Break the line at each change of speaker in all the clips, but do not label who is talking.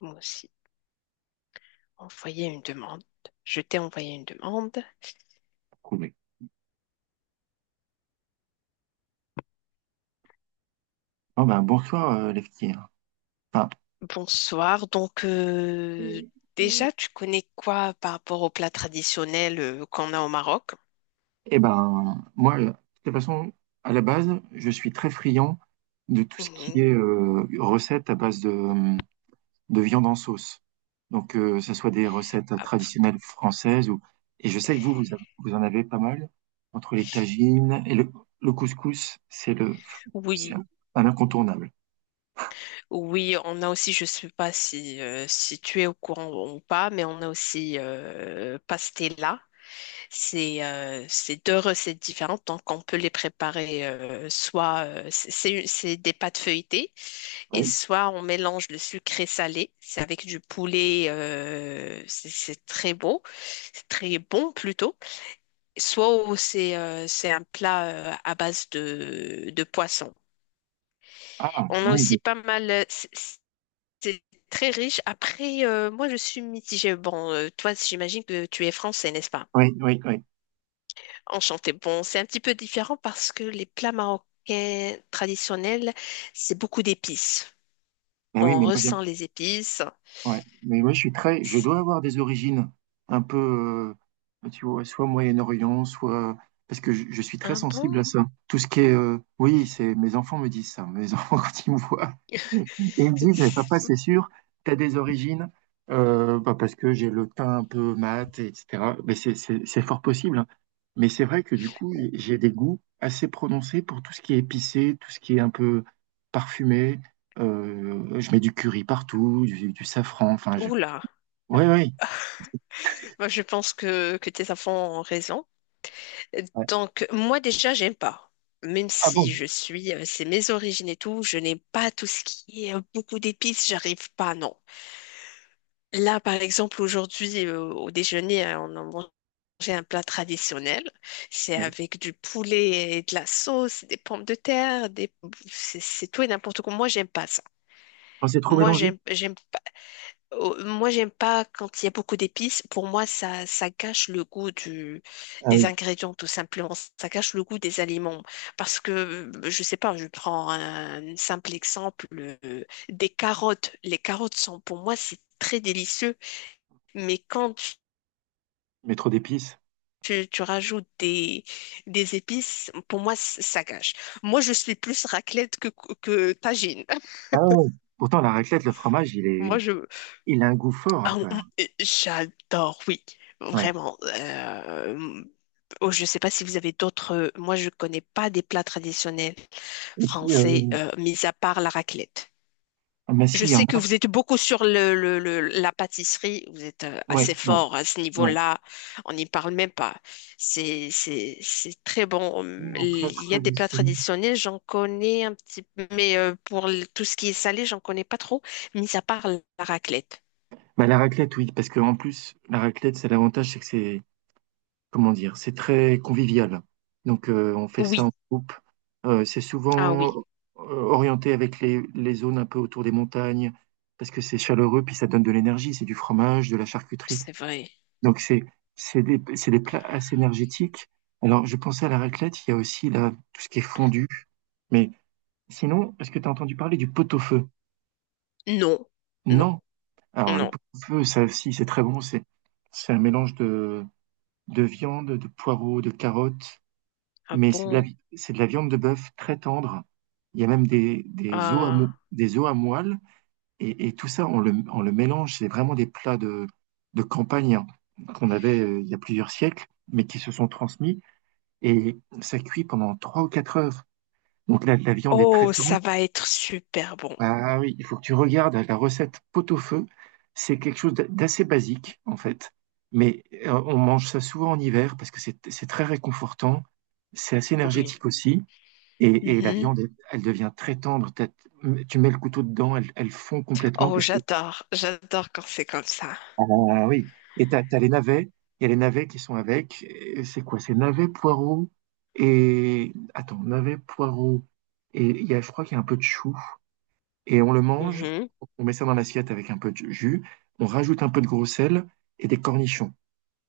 Moi aussi. Envoyer une demande. Je t'ai envoyé une demande.
Trouvé. Oh ben, bonsoir, les petits, hein. Enfin,
Bonsoir. Donc,
mm.
déjà, tu connais quoi par rapport aux plats traditionnels qu'on a au Maroc?
Eh ben, moi, de toute façon, à la base, je suis très friand de tout ce qui
Mhm.
est recettes à base de viande en sauce. Donc, ce soit des recettes
Ah,
traditionnelles françaises ou... Et je sais que vous en avez pas mal, entre les tagines et le couscous, c'est
oui,
un incontournable.
oui, on a aussi, je sais pas si, si tu es au courant ou pas, mais on a aussi pastella. C'est deux recettes différentes, donc on peut les préparer soit c'est des pâtes feuilletées et
Ouais.
soit on mélange le sucré salé. C'est avec du poulet, c'est très beau, c'est très bon plutôt. Soit au- c'est un plat à base de poisson.
Ah,
On a
oui,
aussi pas mal, c'est très riche. Après, moi je suis mitigée. Bon, toi j'imagine que tu es français, n'est-ce pas?
oui, oui, oui.
Enchanté. Bon, c'est un petit peu différent parce que les plats marocains traditionnels, c'est beaucoup d'épices.
Ben oui,
On
mais moi,
ressent
j'aime.
les épices.
Ouais, mais moi je suis très, je dois avoir des origines un peu, tu vois, soit Moyen-Orient, soit parce que je suis très
Ah
sensible à
bon?
ça. Tout ce qui est, oui, c'est mes enfants me disent ça. Mes enfants quand ils me voient, ils me disent, eh, papa, c'est sûr, t'as des origines, bah, parce que j'ai le teint un peu mat, etc. Mais c'est fort possible, hein. Mais c'est vrai que du coup, j'ai des goûts assez prononcés pour tout ce qui est épicé, tout ce qui est un peu parfumé. Je mets du curry partout, du safran, enfin je
Oula.
ouais, ouais,
Moi, je pense que tes enfants ont raison.
ouais.
Donc, moi, déjà, j'aime pas. Même
Ah bon?
si je suis, c'est mes origines et tout, je n'aime pas tout ce qui est beaucoup d'épices, j'arrive pas, non. Là, par exemple, aujourd'hui, au déjeuner, hein, on a mangé. J'ai un plat traditionnel, c'est
Ouais.
avec du poulet et de la sauce, des pommes de terre, des... c'est tout et n'importe quoi. Moi, j'aime pas ça.
Quand c'est trop
Moi,
mélangé?
j'aime, j'aime pas... Moi, j'aime pas quand il y a beaucoup d'épices. Pour moi, ça gâche le goût du...
Ah
des
oui,
ingrédients, tout simplement. Ça gâche le goût des aliments. Parce que, je sais pas, je prends un simple exemple, des carottes. Les carottes sont, pour moi, c'est très délicieux. Mais quand
je mets trop d'épices.
tu rajoutes des épices, pour moi, ça gâche. Moi, je suis plus raclette que tagine.
Ah ouais, ouais. Pourtant la raclette, le fromage, il
Moi,
est
je...
il a un goût fort, hein,
Ah, on-
quand
j'adore, oui,
ouais
vraiment. Oh, je ne sais pas si vous avez d'autres... moi, je ne connais pas des plats traditionnels
et puis,
français, mis à part la raclette.
bah,
Je
si, il y en
sais que
a
vous êtes beaucoup sur la pâtisserie, vous êtes
ouais,
assez
ouais,
fort à ce
ouais.
niveau-là, on n'y parle même pas. C'est très bon.
Et en plat
Il y a des plats
traditionnel?
traditionnels, j'en connais un petit peu, mais pour le- tout ce qui est salé, j'en connais pas trop, mis à part la raclette.
Bah, la raclette, oui, parce que en plus, la raclette, c'est l'avantage, c'est que c'est comment dire, c'est très convivial. Donc, on fait ça
Oui,
en groupe. C'est
ah
souvent
oui,
orienté avec les zones un peu autour des montagnes, parce que c'est chaleureux, puis ça donne de l'énergie. C'est du fromage, de la charcuterie.
c'est vrai.
Donc, c'est des plats assez énergétiques. Alors, je pensais à la raclette, il y a aussi là, tout ce qui est fondu. Mais sinon, est-ce que tu as entendu parler du pot-au-feu?
Non, non,
Non. Alors, le
non.
pot-au-feu, ça aussi, c'est très bon. C'est un mélange de viande, de poireaux, de carottes.
Ah
Mais c'est de la,
bon?
c'est de la viande de bœuf très tendre. Il y a même des os à,
Ah.
des os à moelle. Et tout ça, on le mélange. C'est vraiment des plats de campagne, hein, qu'on avait il y a plusieurs siècles, mais qui se sont transmis. Et ça cuit pendant trois ou quatre heures. Donc là, la viande est très
Oh,
tendre.
ça va être super bon.
Ah oui, il faut que tu regardes la recette pot-au-feu. C'est quelque chose d'assez basique, en fait. Mais on mange ça souvent en hiver parce que c'est très réconfortant. C'est assez
Oui.
énergétique aussi. Et la
Mhm.
viande, elle, elle devient très tendre. T'as- Tu mets le couteau dedans, elle, elle fond complètement
Oh,
parce que.
j'adore, j'adore quand c'est comme ça.
Ah oui. Et t'as, t'as les navets. Il y a les navets qui sont avec. Et c'est quoi? C'est navets, poireaux et. Attends, navets, poireaux. Et il y a, je crois qu'il y a un peu de chou. Et on le mange.
Mhm.
On met ça dans l'assiette avec un peu de jus. On rajoute un peu de gros sel et des cornichons.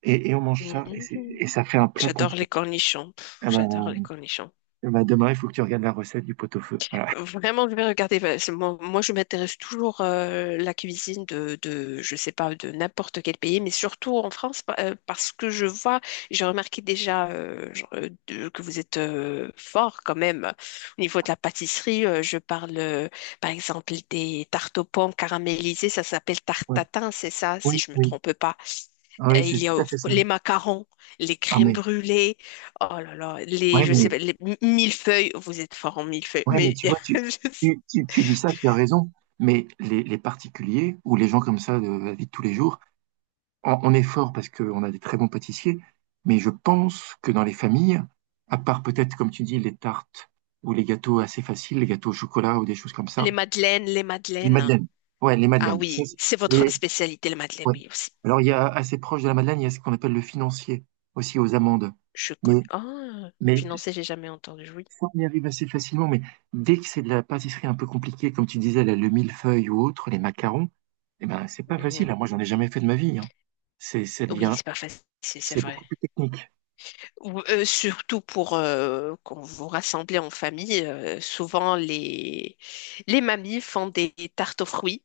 Et on mange ça. Et, et
Mhm.
ça fait un plat
J'adore les
complet.
cornichons. Pff,
Ah bah,
j'adore les cornichons.
ah bah, demain, il faut que tu regardes la recette du pot-au-feu. Voilà.
Vraiment, je vais regarder. Parce que moi, je m'intéresse toujours la cuisine de, je sais pas, de n'importe quel pays, mais surtout en France, parce que je vois, j'ai remarqué déjà que vous êtes fort quand même au niveau de la pâtisserie. Je parle, par exemple, des tartes aux pommes caramélisées. Ça s'appelle tarte
Ouais.
tatin, c'est ça, si
Oui,
je me
oui.
trompe pas.
Ah oui, c'est
Il y a
tout à fait ça.
les macarons, les
Ah,
crèmes
mais
brûlées, oh là là, les,
ouais,
je sais
mais,
pas, millefeuilles, vous êtes fort en millefeuilles,
ouais, mais
mais
tu vois,
je sais-
tu dis ça, tu as raison, mais les particuliers ou les gens comme ça de la vie de tous les jours, on est fort parce qu'on a des très bons pâtissiers, mais je pense que dans les familles, à part peut-être, comme tu dis, les tartes ou les gâteaux assez faciles, les gâteaux au chocolat ou des choses comme
les
ça,
madeleines, les
les
madeleines.
madeleines. Ouais, les
Ah
madeleines. Ça,
oui, c'est votre
les,
spécialité, les madeleines,
ouais.
oui aussi.
Alors, il y a assez proche de la madeleine, il y a ce qu'on appelle le financier, aussi aux amandes.
Je connais.
Mais,
Ah,
mais
financé, j'ai jamais entendu, oui.
ça, on y arrive assez facilement, mais dès que c'est de la pâtisserie un peu compliquée, comme tu disais, là, le millefeuille ou autre, les macarons, eh ben, c'est pas facile,
Mhm.
hein. Moi, j'en ai jamais fait de ma vie, hein. Ça
Oui,
devient,
c'est pas facile, c'est
c'est
vrai.
beaucoup plus technique.
Ou, surtout pour quand vous vous rassemblez en famille, souvent les mamies font des tartes aux fruits.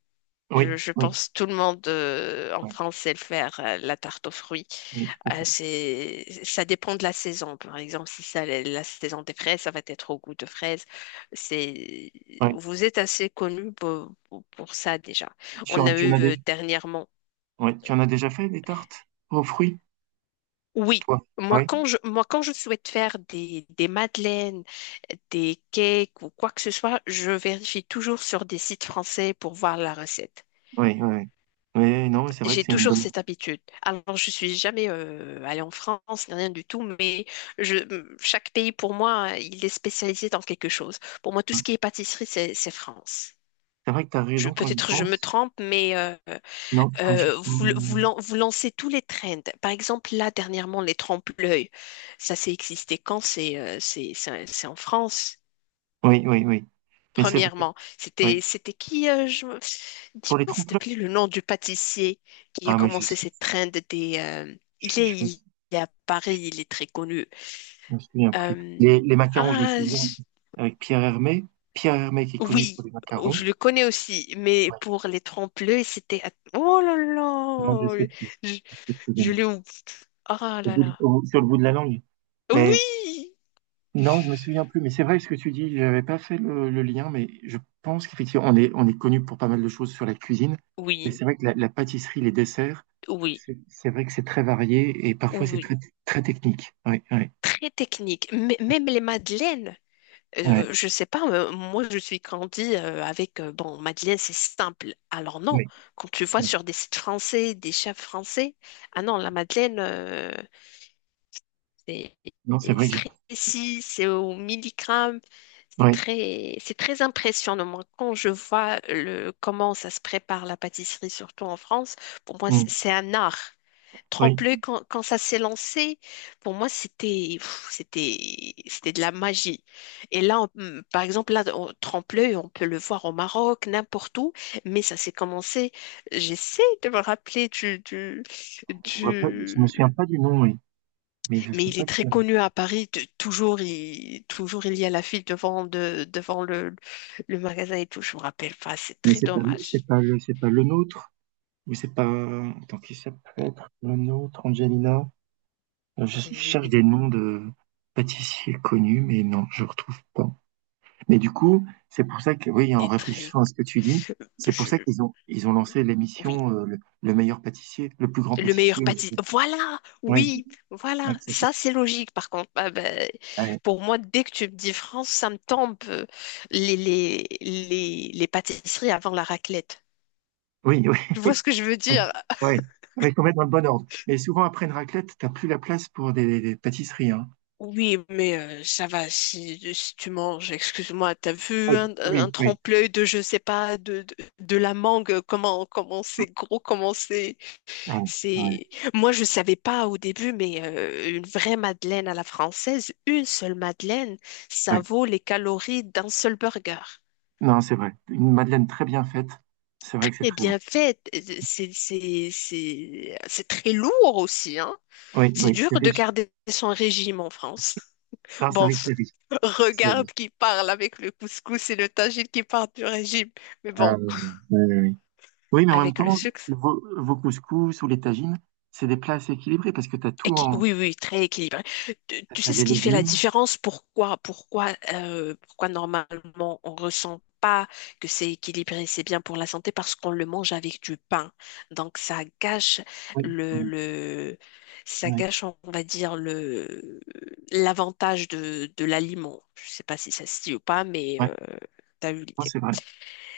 Oui,
Je
oui,
pense que tout le monde en
oui,
France sait le faire, la tarte aux fruits.
oui, tout à fait.
C'est, ça dépend de la saison. Par exemple, si c'est la saison des fraises, ça va être au goût de fraises. C'est,
Ouais.
vous êtes assez connu pour, pour ça déjà. On a
Tu en
eu
as déjà,
dernièrement.
oui, tu en as déjà fait des tartes aux fruits,
Oui,
toi? Oui,
moi quand je souhaite faire des madeleines, des cakes ou quoi que ce soit, je vérifie toujours sur des sites français pour voir la recette.
oui, oui. Oui, oui, oui, non, c'est vrai que
J'ai
c'est une
toujours
bonne.
cette habitude. Alors, je suis jamais allée en France, ni rien du tout, mais je, chaque pays, pour moi, il est spécialisé dans quelque chose. Pour moi, tout ce qui est pâtisserie, c'est France.
C'est vrai que tu as
Je,
raison quand j'y
peut-être je me
pense.
trompe, mais
Non, quand j'y pense.
vous, vous lancez tous les trends. Par exemple, là, dernièrement, les trompe-l'œil. Ça, c'est existé quand? C'est en France.
Oui, oui, oui. Mais c'est vrai.
Premièrement, c'était
Oui.
c'était qui
Pour les
dis-moi s'il te
trompe-l'œil.
plaît le nom du pâtissier qui a
Ah, mais
commencé cette trend des
je, je,
il est à Paris, il est très connu.
Je me souviens plus.
Euh,
Les macarons, je me
ah
souviens,
je-
avec Pierre Hermé. Pierre Hermé qui est connu
oui,
pour les
oh,
macarons.
je le connais aussi, mais
Ouais.
pour les trompe-l'œil, c'était à- oh là
Non, je sais
là,
plus.
je,
Je sais plus le
je
nom.
l'ai oublié. Ah
Au
là
bout de-
là.
au- sur le bout de la langue. Mais
Oui,
non, je me souviens plus. Mais c'est vrai ce que tu dis. J'avais pas fait le lien, mais je pense qu'effectivement, on est connu pour pas mal de choses sur la cuisine. Mais
oui,
c'est vrai que la pâtisserie, les desserts,
oui,
c'est vrai que c'est très varié et parfois c'est
oui,
très, très technique. Oui, oui,
très technique. M- même les madeleines.
oui,
Je sais pas, moi je suis grandie avec, bon, Madeleine c'est simple. Alors non,
oui.
quand tu vois sur des sites français, des chefs français, ah non, la Madeleine euh, c'est
Non, c'est
c'est
vrai que j'ai.
très précis, c'est au milligramme,
Oui,
c'est très impressionnant. Moi, quand je vois le, comment ça se prépare la pâtisserie, surtout en France, pour moi c'est
hum,
c'est un art
oui.
tremblé quand, quand ça s'est lancé. Pour moi, c'était pff, c'était de la magie. Et là, on- hmm, par exemple, là, on, tremblé, on peut le voir au Maroc, n'importe où. Mais ça s'est commencé. J'essaie de me rappeler du, du
Je vois pas, je me souviens
du.
pas du nom, oui, mais je
Mais
sais
il
pas
est très
qui.
connu à Paris. Toujours, il toujours il y a la file devant devant le magasin et tout. Je me rappelle pas. C'est
Mais
très
c'est pas,
dommage.
c'est pas le nôtre. Ou c'est pas. Attends, qui ça peut être le nôtre, Angelina? Je cherche
Mhm.
des noms de pâtissiers connus, mais non, je retrouve pas. Mais du coup, c'est pour ça que, oui,
Il
en
est très.
réfléchissant à ce que tu dis, c'est pour
Je...
ça qu'ils ont, ils ont lancé
oui.
l'émission le meilleur pâtissier, le plus grand
Le meilleur
pâtissier.
pâtissier. Voilà,
Oui,
oui,
ouais,
voilà.
que ça,
Ça, c'est logique, par contre. Ah ben,
ouais.
pour moi, dès que tu me dis France, ça me tombe les pâtisseries avant la raclette.
Oui, oui.
Tu vois ce que je veux dire?
Oui, mais quand même dans le bon ordre. Mais souvent, après une raclette, t'as plus la place pour des pâtisseries, hein.
Oui, mais ça va, si, si tu manges, excuse-moi, t'as vu
Oui,
un
oui, oui.
trempe-l'œil de, je sais pas, de la mangue, comment c'est gros, comment c'est...
Ouais, ouais,
C'est moi je ne savais pas au début mais une vraie madeleine à la française, une seule madeleine, ça
ouais.
vaut les calories d'un seul burger.
Non, c'est vrai. Une madeleine très bien faite, c'est vrai que c'est
Et
très bon.
bien fait, euh, c'est très lourd aussi hein.
Oui,
C'est
oui,
dur
c'est
de
riche.
garder son régime en France.
Non, c'est
Bon,
vrai que c'est
pff,
riche. C'est riche.
regarde qui parle avec le couscous et le tagine qui parle du régime. Mais
Euh,
bon,
oui, oui. Oui, mais en même
avec le
temps,
sucre.
vos couscous ou les tagines, c'est des plats assez équilibrés parce que tu as tout
Équi-
en...
oui, oui, très équilibré. Tu
T'as
sais ce
les
qui fait la
légumes.
différence? Pourquoi normalement on ressent pas que c'est équilibré, c'est bien pour la santé parce qu'on le mange avec du pain. Donc ça gâche
Oui,
le,
oui,
le ça
oui.
gâche, on va dire le l'avantage de l'aliment. Je sais pas si ça se dit ou pas, mais
Ouais.
tu as eu
Non,
l'idée,
c'est
quoi.
vrai,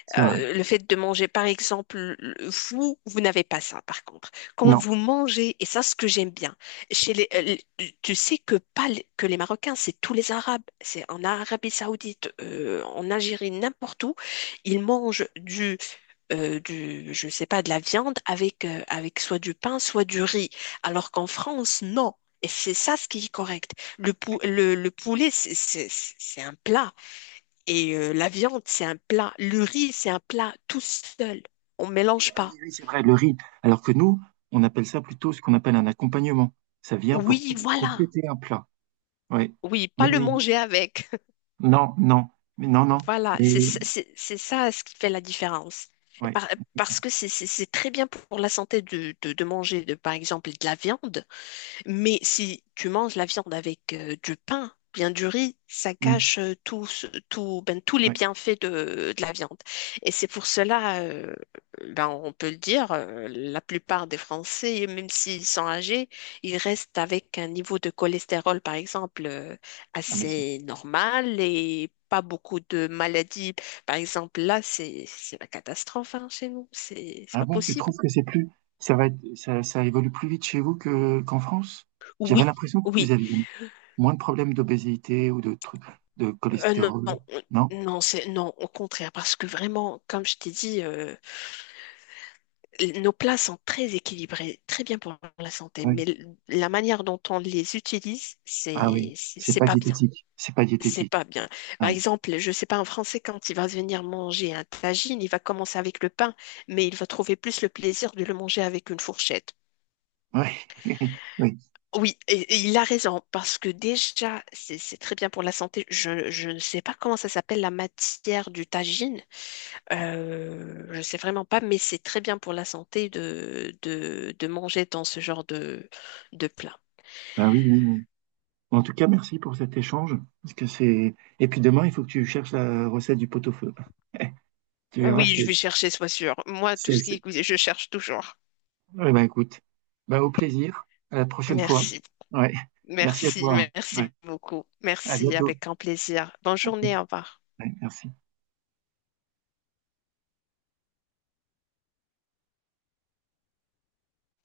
c'est vrai.
Le fait de manger, par exemple, le- vous, vous n'avez pas ça, par contre. Quand
Non.
vous mangez, et ça, ce que j'aime bien, chez les, tu sais que pas les- que les Marocains, c'est tous les Arabes, c'est en Arabie Saoudite, en Algérie, n'importe où, ils mangent du, je sais pas, de la viande avec, avec soit du pain, soit du riz, alors qu'en France, non. Et c'est ça ce qui est correct.
Mais-
Le poulet, c'est un plat. Et la viande, c'est un plat. Le riz, c'est un plat tout seul. On ne
mais,
mélange
ah oui,
pas.
oui, c'est vrai, le riz. Alors que nous, on appelle ça plutôt ce qu'on appelle un accompagnement. Ça vient pour
Oui, voilà.
compléter un plat. Oui,
Oui, pas
oui,
le
oui.
manger avec.
Non, non, mais non, non.
Voilà, c'est ça ce qui fait la différence. Et
Ouais,
par-
c'est ça.
Parce que c'est très bien pour la santé de manger, de, par exemple, de la viande. Mais si tu manges la viande avec du pain, bien du riz, ça
Mm,
gâche tout, tout, ben, tous les
ouais.
bienfaits de la viande. Et c'est pour cela, ben, on peut le dire, la plupart des Français, même s'ils sont âgés, ils restent avec un niveau de cholestérol, par exemple,
Ah, mais c'est...
assez normal et pas beaucoup de maladies. Par exemple, là, c'est la catastrophe hein, chez nous. C'est
ah
pas
bon, tu
possible.
trouves que c'est plus, ça va être, ça évolue plus vite chez vous que, qu'en France? J'avais
Oui,
l'impression que vous
oui.
aviez eu moins de problèmes d'obésité ou de trucs, de
Euh, non,
cholestérol.
non,
Non?
non, c'est non, au contraire, parce que vraiment, comme je t'ai dit, nos plats sont très équilibrés, très bien pour la santé,
Oui.
mais la manière dont on les utilise,
Ah oui. C'est
c'est
pas
pas bien.
diététique. C'est pas
C'est
diététique.
pas bien.
Ouais.
Par exemple, je sais pas, un Français, quand il va venir manger un tagine, il va commencer avec le pain, mais il va trouver plus le plaisir de le manger avec une fourchette.
Ouais. Oui. Oui. Oui.
Oui, et il a raison, parce que déjà, c'est très bien pour la santé. Je ne sais pas comment ça s'appelle la matière du tagine, je ne sais vraiment pas, mais c'est très bien pour la santé de manger dans ce genre de plat.
Ah oui, oui, oui. En tout cas, merci pour cet échange. Parce que c'est, et puis demain, il faut que tu cherches la recette du pot-au-feu. Tu verras,
Oui, je vais chercher, sois sûr. Moi, tout
c'est,
ce qui est cuisine, je cherche toujours.
eh ben, écoute, ben, au plaisir. À la prochaine fois.
Merci,
Ouais. Merci à
merci,
toi.
merci
Ouais.
beaucoup.
À
Merci,
bientôt.
avec un plaisir. Bonne journée, au revoir.
Ouais, merci.